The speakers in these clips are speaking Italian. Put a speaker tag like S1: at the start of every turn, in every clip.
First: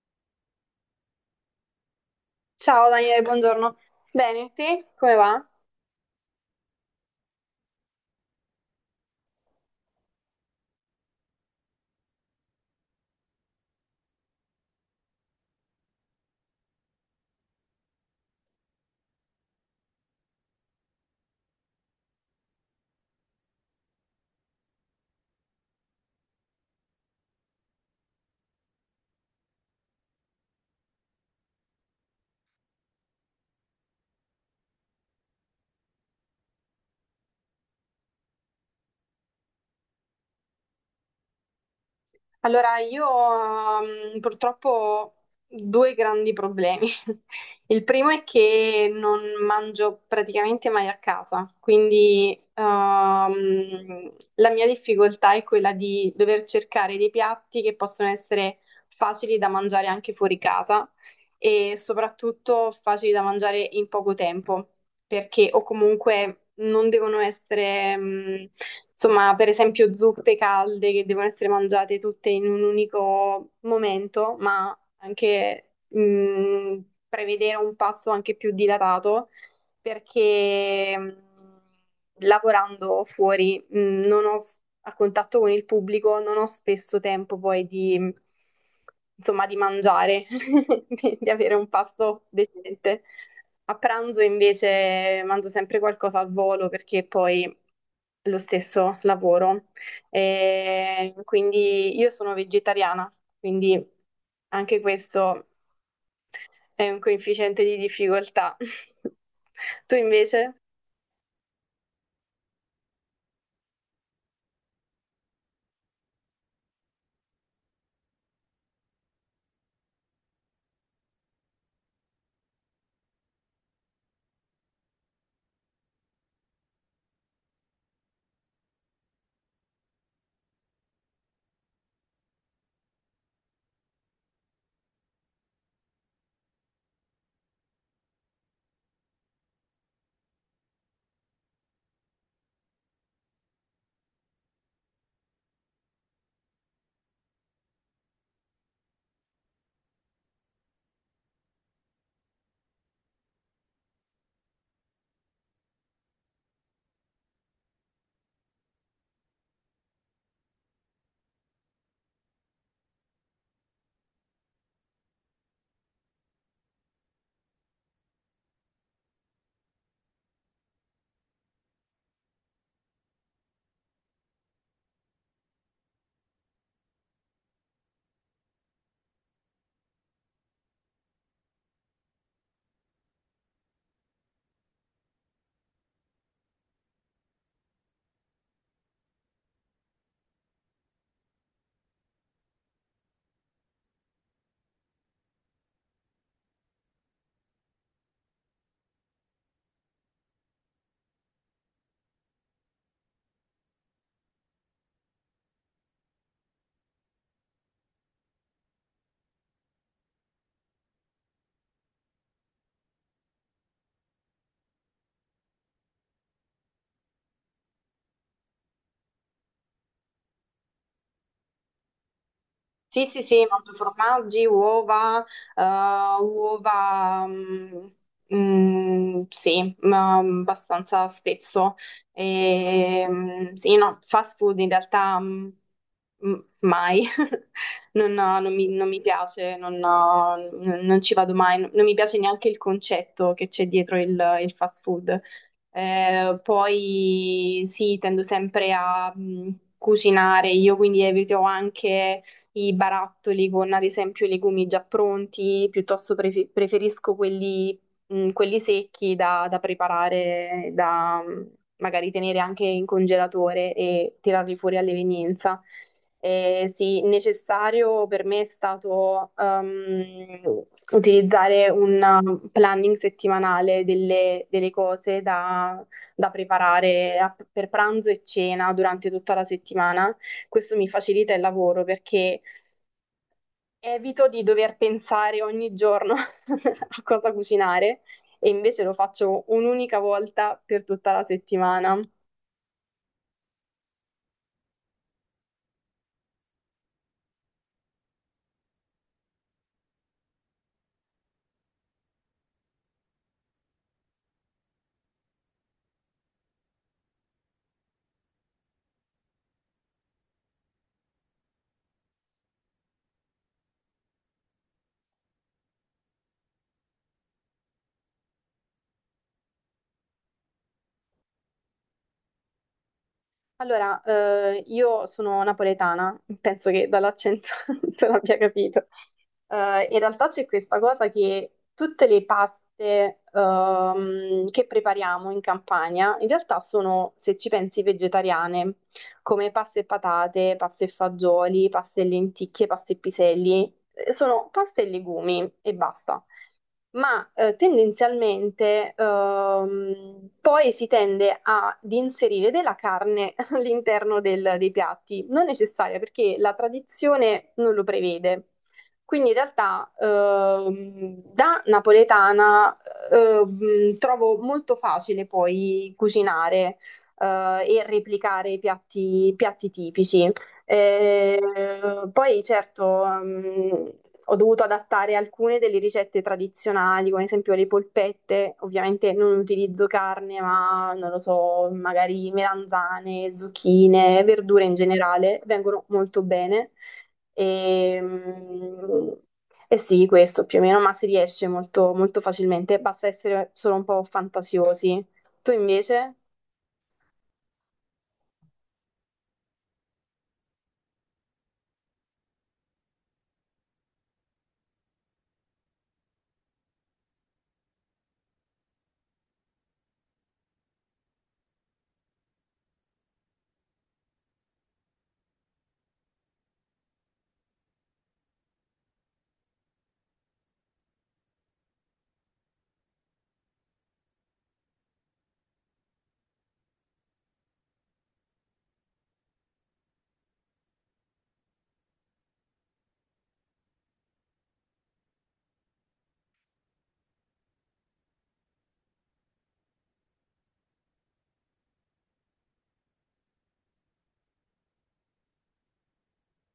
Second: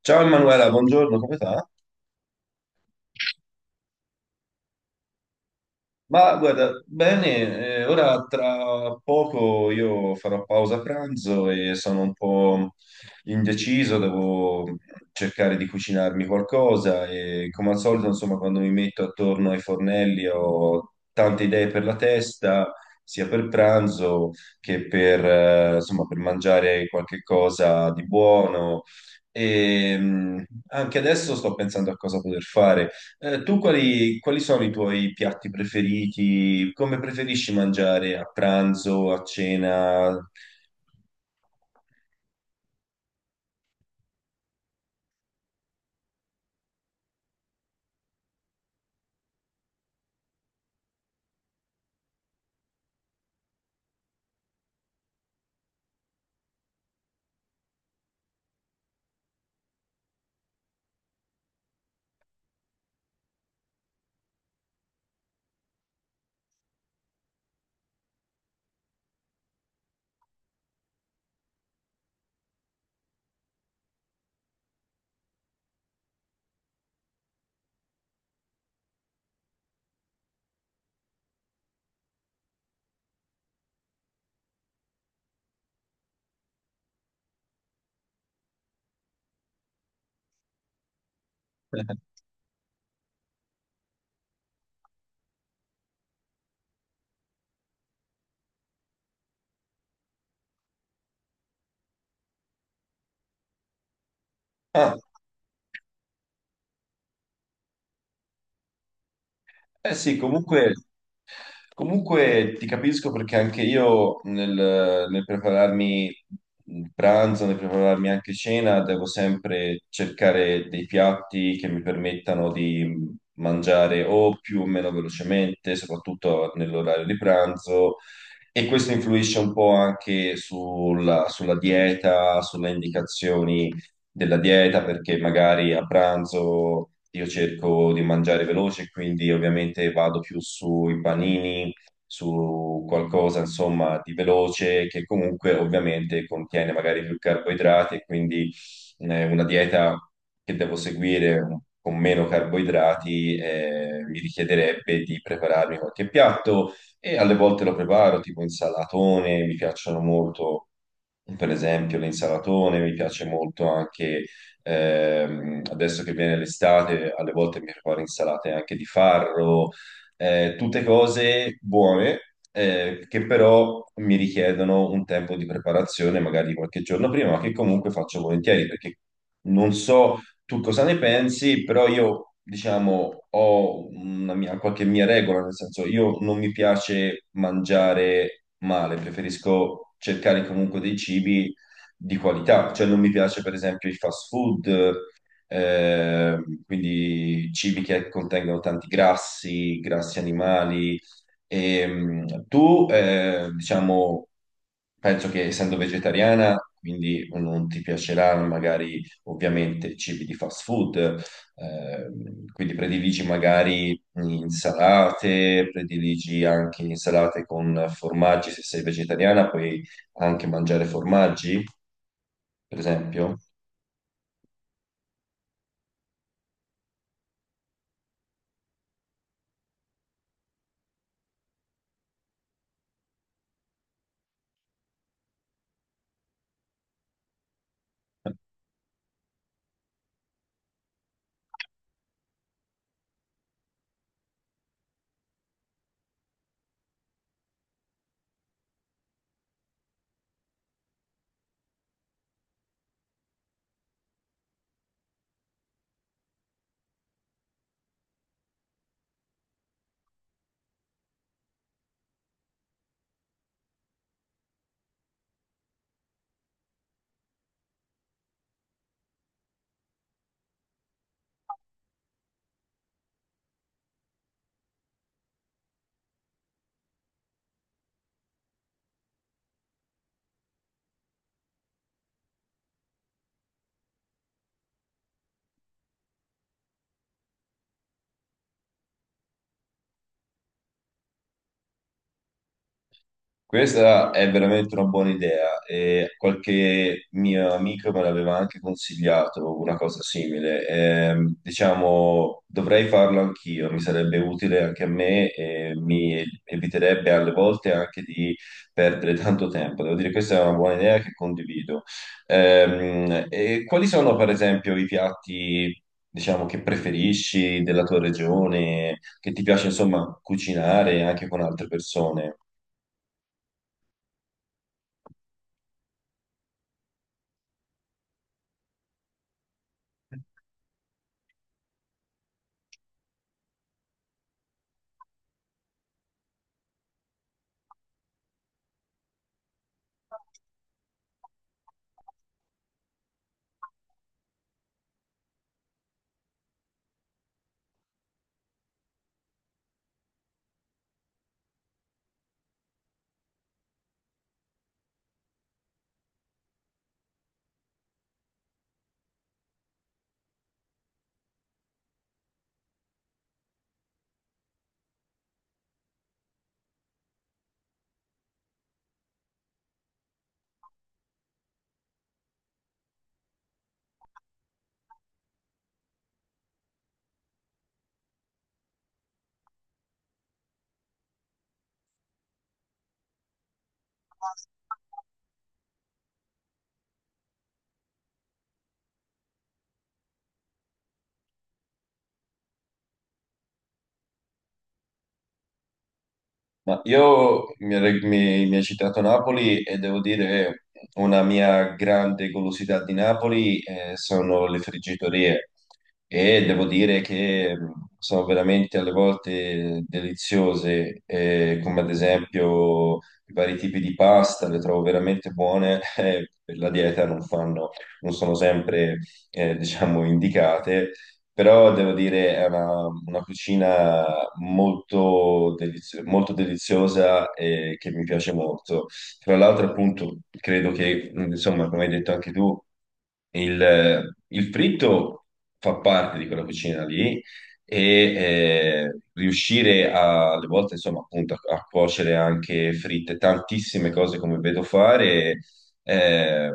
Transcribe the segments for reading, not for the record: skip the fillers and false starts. S1: Ciao Emanuela, buongiorno, come sta?
S2: Ciao Daniele, buongiorno. Bene, te come va?
S1: Ma guarda, bene, ora tra poco io farò pausa pranzo e sono un po' indeciso, devo cercare di cucinarmi qualcosa e come al solito, insomma, quando mi metto attorno ai fornelli ho tante idee per la testa, sia per pranzo che per, insomma, per mangiare qualche cosa di buono. E anche adesso sto pensando a cosa poter fare. Tu quali sono i tuoi piatti preferiti? Come preferisci mangiare a pranzo, a cena?
S2: Allora, io purtroppo ho due grandi problemi. Il primo è che non mangio praticamente mai a casa, quindi la mia difficoltà è quella di dover cercare dei piatti che possono essere facili da mangiare anche fuori casa e soprattutto facili da mangiare in poco tempo. Perché o comunque non devono essere, insomma, per esempio zuppe calde che devono essere mangiate tutte in un unico momento, ma anche prevedere un passo anche più dilatato perché lavorando fuori non ho a contatto con il pubblico, non ho spesso tempo poi di, insomma, di mangiare, di avere un pasto decente. A pranzo invece mangio sempre qualcosa al volo perché poi lo stesso lavoro. E quindi io sono vegetariana, quindi anche
S1: Ah,
S2: questo è un coefficiente di difficoltà.
S1: eh
S2: Tu
S1: sì,
S2: invece?
S1: comunque. Comunque ti capisco perché anche io nel prepararmi il pranzo, nel prepararmi anche cena, devo sempre cercare dei piatti che mi permettano di mangiare o più o meno velocemente, soprattutto nell'orario di pranzo. E questo influisce un po' anche sulla dieta, sulle indicazioni della dieta perché magari a pranzo io cerco di mangiare veloce, quindi ovviamente vado più sui panini, su qualcosa insomma di veloce che comunque ovviamente contiene magari più carboidrati e quindi una dieta che devo seguire con meno carboidrati mi richiederebbe di prepararmi qualche piatto e alle volte lo preparo tipo insalatone, mi piacciono molto, per esempio, l'insalatone, mi piace molto anche adesso che viene l'estate, alle volte mi preparo insalate anche di farro, tutte cose buone che però mi richiedono un tempo di preparazione, magari qualche giorno prima, ma che comunque faccio volentieri perché non so tu cosa ne pensi, però io, diciamo, ho una mia, qualche mia regola, nel senso io non mi piace mangiare male, preferisco cercare comunque dei cibi di qualità, cioè non mi piace per esempio il fast food, eh, quindi cibi che contengono tanti grassi, grassi animali. E, tu, diciamo, penso che essendo vegetariana, quindi non ti piacerà magari ovviamente cibi di fast food, quindi prediligi magari insalate, prediligi anche insalate con formaggi, se sei vegetariana puoi anche mangiare formaggi, per
S2: Sì, sì,
S1: esempio.
S2: sì, mangio formaggi, uova, eh, uova, sì, ma abbastanza spesso. E, sì, no, fast food in realtà mai, non mi piace, non ci vado mai, non mi piace neanche il concetto che c'è dietro il fast food. Poi sì, tendo sempre a cucinare, io quindi evito anche i barattoli con ad esempio i legumi già pronti, piuttosto preferisco quelli, quelli secchi da, da preparare, da magari tenere anche in congelatore e tirarli fuori all'evenienza. Sì, necessario per me è stato utilizzare un planning settimanale delle, delle cose da, da preparare per pranzo e cena durante tutta la settimana. Questo mi facilita il lavoro perché evito di dover pensare ogni giorno a cosa cucinare e invece lo faccio un'unica volta per tutta la settimana.
S1: Questa è veramente una buona idea e qualche mio amico me l'aveva anche consigliato una cosa simile. Diciamo, dovrei farlo anch'io, mi sarebbe utile anche a me e mi eviterebbe alle volte anche di perdere tanto tempo. Devo dire, questa è una buona idea che condivido. E quali sono, per esempio, i piatti, diciamo, che preferisci della tua regione, che ti piace, insomma, cucinare anche con altre persone?
S2: Allora, io sono napoletana, penso che dall'accento tu l'abbia capito. In realtà c'è questa cosa che tutte le paste che prepariamo in Campania, in realtà sono, se ci pensi, vegetariane, come paste e patate, paste e fagioli, paste e lenticchie, paste e piselli. Sono paste e legumi e basta. Ma tendenzialmente poi si tende ad inserire della carne all'interno dei piatti, non necessaria perché la tradizione non lo prevede. Quindi in realtà da napoletana trovo molto facile poi cucinare eh, e replicare i piatti tipici. E, poi certo, ho dovuto adattare alcune delle ricette tradizionali, come ad esempio le polpette. Ovviamente non utilizzo carne, ma non lo so, magari melanzane, zucchine, verdure in generale, vengono molto bene. E, mm, e sì, questo più o meno, ma si riesce molto, molto facilmente, basta essere solo un po' fantasiosi. Tu invece?
S1: Ma io mi hai citato Napoli e devo dire una mia grande golosità di Napoli sono le friggitorie e devo dire che sono veramente alle volte deliziose, come ad esempio i vari tipi di pasta, le trovo veramente buone, per la dieta non fanno, non sono sempre diciamo indicate però devo dire è una cucina molto, molto deliziosa e che mi piace molto. Tra l'altro, appunto, credo che, insomma, come hai detto anche tu, il fritto fa parte di quella cucina lì e riuscire a, alle volte, insomma, appunto, a, a cuocere anche fritte, tantissime cose come vedo fare eh,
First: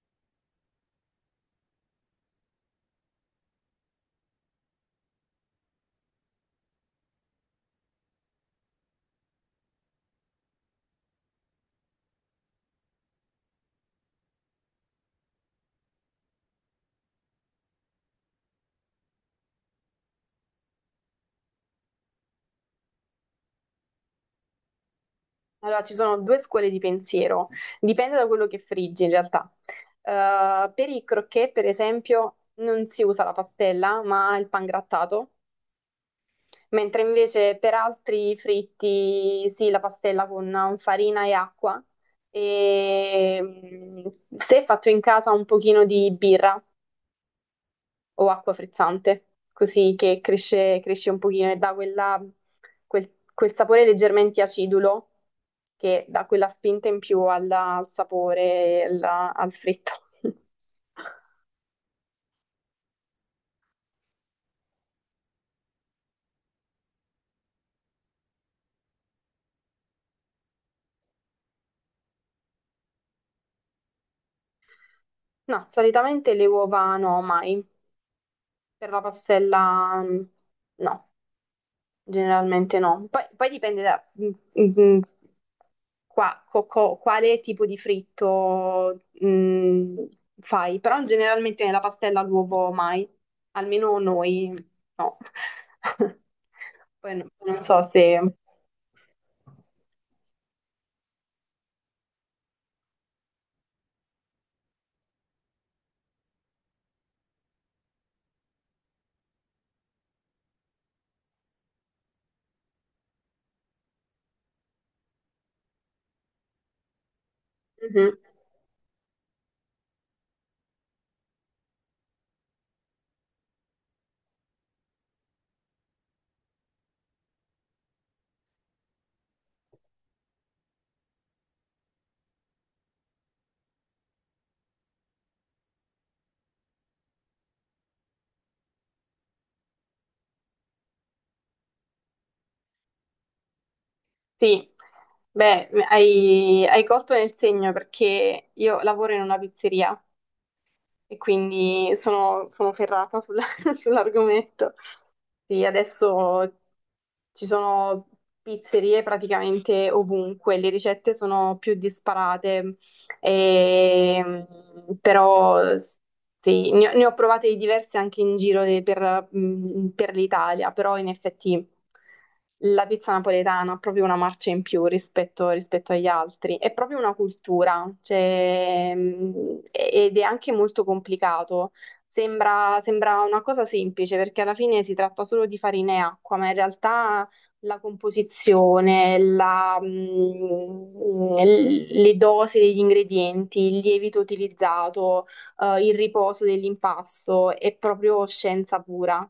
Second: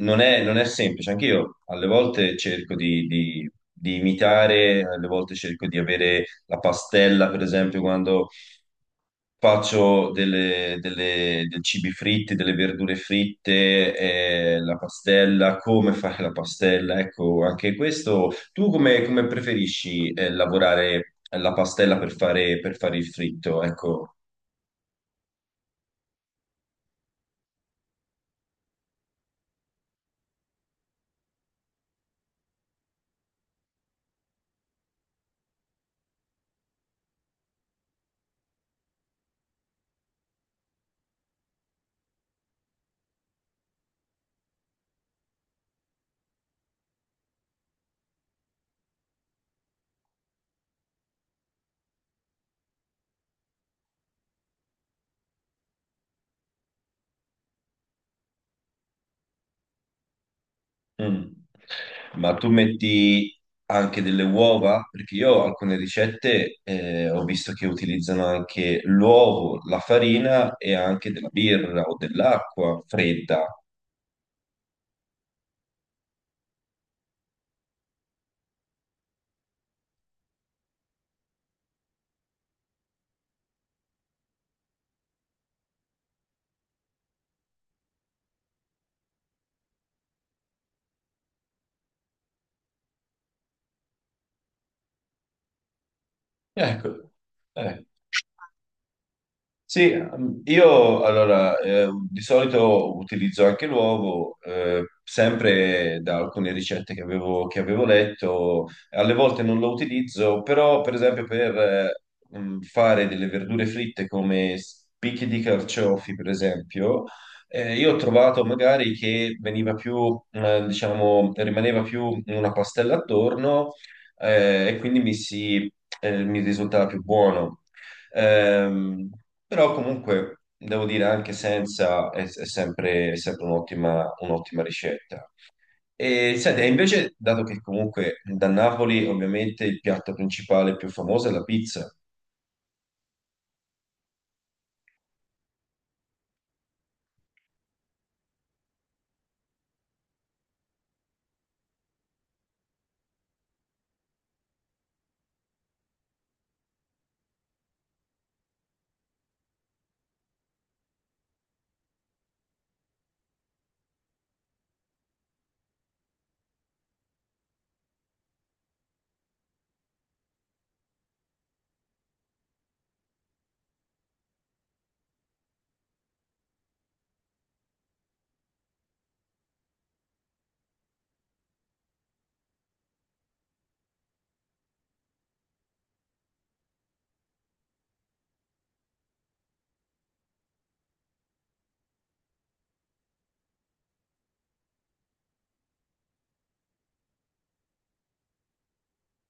S1: non è, non è semplice, anche io alle volte cerco di imitare, alle volte cerco di avere la pastella, per esempio, quando faccio dei cibi fritti, delle verdure fritte, la pastella, come fare la pastella, ecco, anche questo. Tu come, come preferisci, lavorare la pastella per fare il fritto? Ecco.
S2: Allora, ci sono due scuole di pensiero, dipende da quello che friggi in realtà. Per i croquet, per esempio, non si usa la pastella, ma il pangrattato, mentre invece per altri fritti sì, la pastella con farina e acqua e se fatto in casa un pochino di birra, o acqua frizzante, così che cresce, cresce un pochino e dà quel sapore leggermente acidulo che dà quella spinta in più al sapore, al fritto.
S1: Mm. Ma tu metti anche delle uova? Perché io alcune ricette ho visto che utilizzano anche l'uovo, la farina e anche della birra o dell'acqua fredda.
S2: No, solitamente le uova no, mai. Per la pastella no, generalmente no. Poi dipende da, mm, mm, quale tipo di fritto fai, però generalmente nella pastella l'uovo mai, almeno noi no.
S1: Ecco,
S2: Poi non so
S1: ecco.
S2: se...
S1: Sì, io allora di solito utilizzo anche l'uovo, sempre da alcune ricette che avevo letto, alle volte non lo utilizzo, però per esempio per fare delle verdure fritte come spicchi di carciofi, per esempio, io ho
S2: Mhm.
S1: trovato magari che veniva più, diciamo, rimaneva più una pastella attorno e quindi mi si, mi risultava più buono. Ehm, però comunque devo dire anche senza è, è sempre un'ottima ricetta. E senti, e invece, dato che comunque da Napoli ovviamente il piatto principale più famoso è la pizza,
S2: Sì, beh, hai colto nel segno perché io lavoro in una pizzeria e quindi sono ferrata sulla- sull'argomento. Sì, adesso ci sono pizzerie praticamente ovunque, le ricette sono più disparate, e- però. Sì, ne ho provate di diverse anche in giro per l'Italia, però in effetti la pizza napoletana ha proprio una marcia in più rispetto agli altri, è proprio una cultura, cioè, ed è anche molto complicato. Sembra una cosa semplice perché alla fine si tratta solo di farina e acqua, ma in realtà la composizione, le dosi degli ingredienti, il lievito utilizzato il riposo dell'impasto, è proprio scienza pura.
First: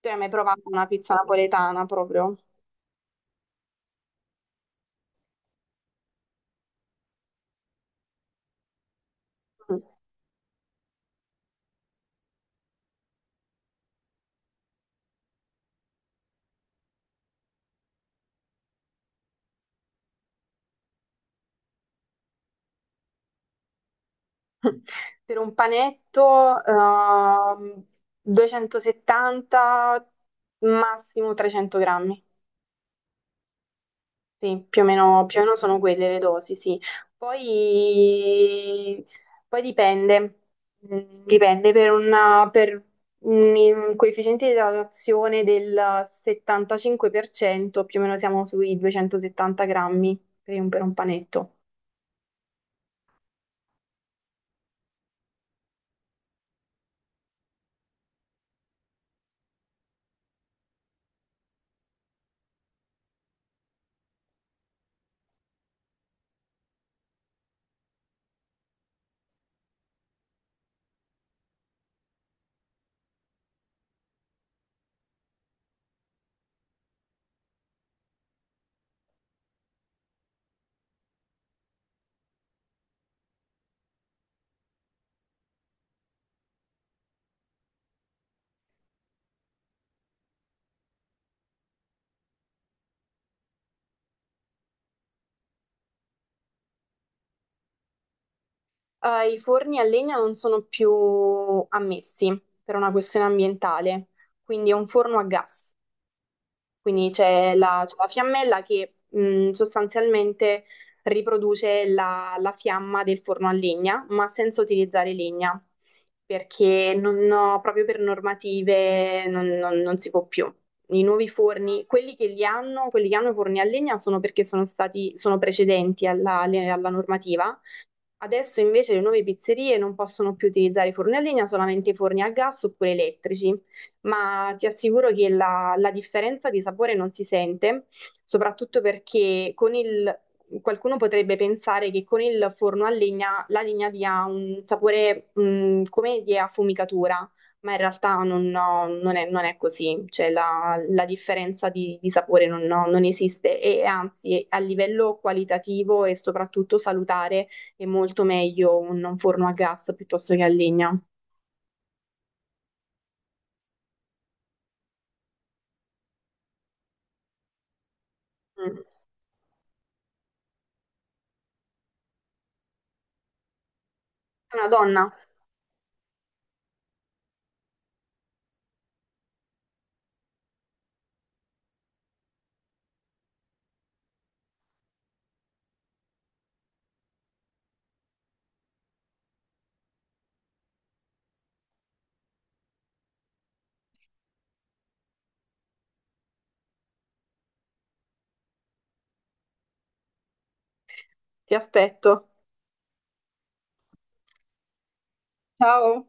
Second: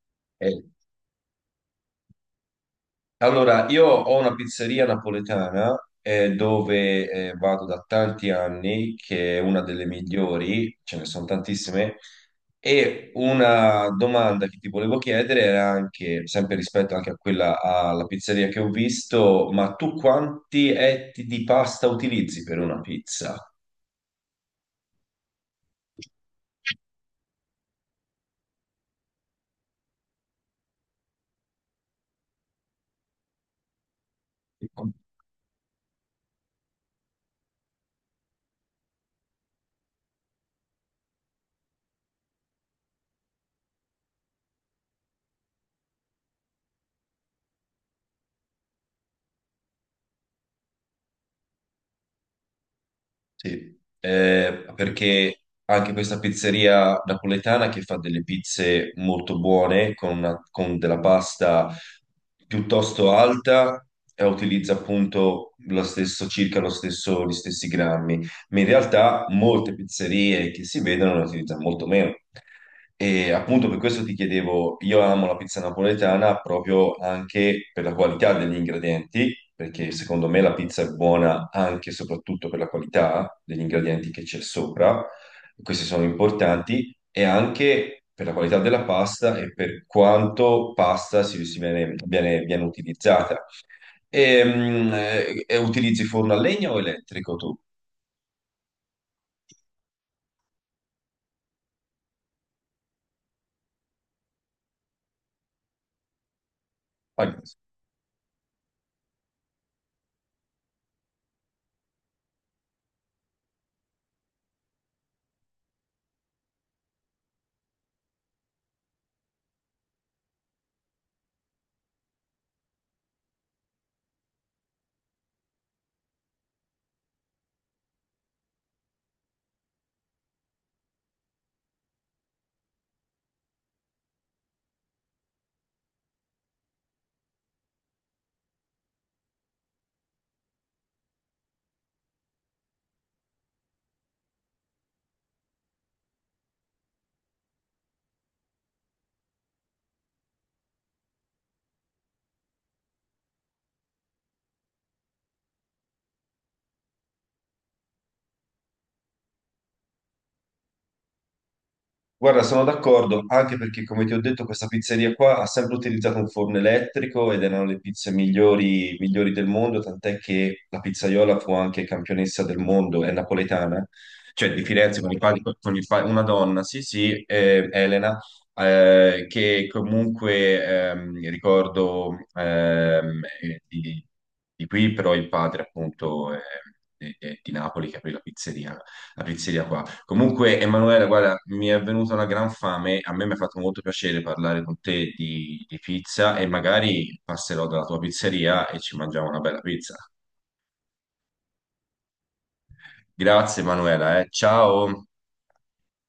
S2: Tu hai mai provato una pizza napoletana proprio?
S1: allora, io ho una pizzeria napoletana dove vado da tanti anni, che è una
S2: Mm.
S1: delle migliori, ce ne sono tantissime, e una domanda che ti volevo chiedere era anche, sempre rispetto anche a quella alla pizzeria che ho visto, ma tu quanti etti di pasta utilizzi per una pizza?
S2: Per un panetto, 270, massimo 300 grammi. Sì, più o meno sono quelle le dosi, sì. Poi, poi dipende, dipende per, per un coefficiente di idratazione del 75%, più o meno siamo sui 270 grammi per un panetto.
S1: Sì, perché anche questa pizzeria napoletana che fa delle pizze molto buone con, con della pasta piuttosto alta e utilizza appunto lo stesso, circa lo stesso, gli stessi grammi, ma in realtà molte pizzerie che si vedono ne utilizzano molto meno. E appunto per questo ti chiedevo, io amo la pizza napoletana proprio anche per la qualità degli ingredienti, perché secondo me la pizza è buona anche e soprattutto per la qualità degli ingredienti che c'è sopra, questi sono importanti, e anche per la qualità della pasta e per quanto pasta si, si viene, viene utilizzata. E, utilizzi forno a legna o elettrico tu?
S2: I forni a legna non sono più ammessi per una questione ambientale, quindi è un forno a gas. Quindi c'è la fiammella che sostanzialmente riproduce la, la fiamma del forno a legna, ma senza utilizzare legna, perché non ho- proprio per normative non si può più. I nuovi forni, quelli che li hanno, quelli che hanno i forni a legna sono perché sono precedenti alla alla normativa. Adesso invece le nuove pizzerie non possono più utilizzare i forni a legna, solamente i forni a gas oppure elettrici, ma ti assicuro che la, la differenza di sapore non si sente, soprattutto perché qualcuno potrebbe pensare che con il forno a legna la legna dia un sapore come di affumicatura, ma in realtà non, no, non è, non è così, cioè la, la differenza di sapore non, no, non esiste e anzi a livello qualitativo e soprattutto salutare è molto meglio un forno a gas piuttosto che a legna.
S1: Guarda, sono d'accordo, anche perché come ti ho detto questa pizzeria qua ha sempre utilizzato un forno elettrico ed erano le pizze
S2: Mm.
S1: migliori, migliori del mondo, tant'è che la pizzaiola fu anche campionessa del mondo, è napoletana, cioè di
S2: Una
S1: Firenze
S2: donna,
S1: con i una donna, sì sì, Elena, che comunque ricordo di qui, però il padre appunto di Napoli che aprì la pizzeria qua. Comunque, Emanuele, guarda, mi è venuta una gran fame. A me mi ha fatto molto piacere parlare con te di pizza e magari passerò dalla tua pizzeria e ci mangiamo una bella pizza.
S2: ti aspetto.
S1: Grazie, Emanuela, eh. Ciao.
S2: Ciao.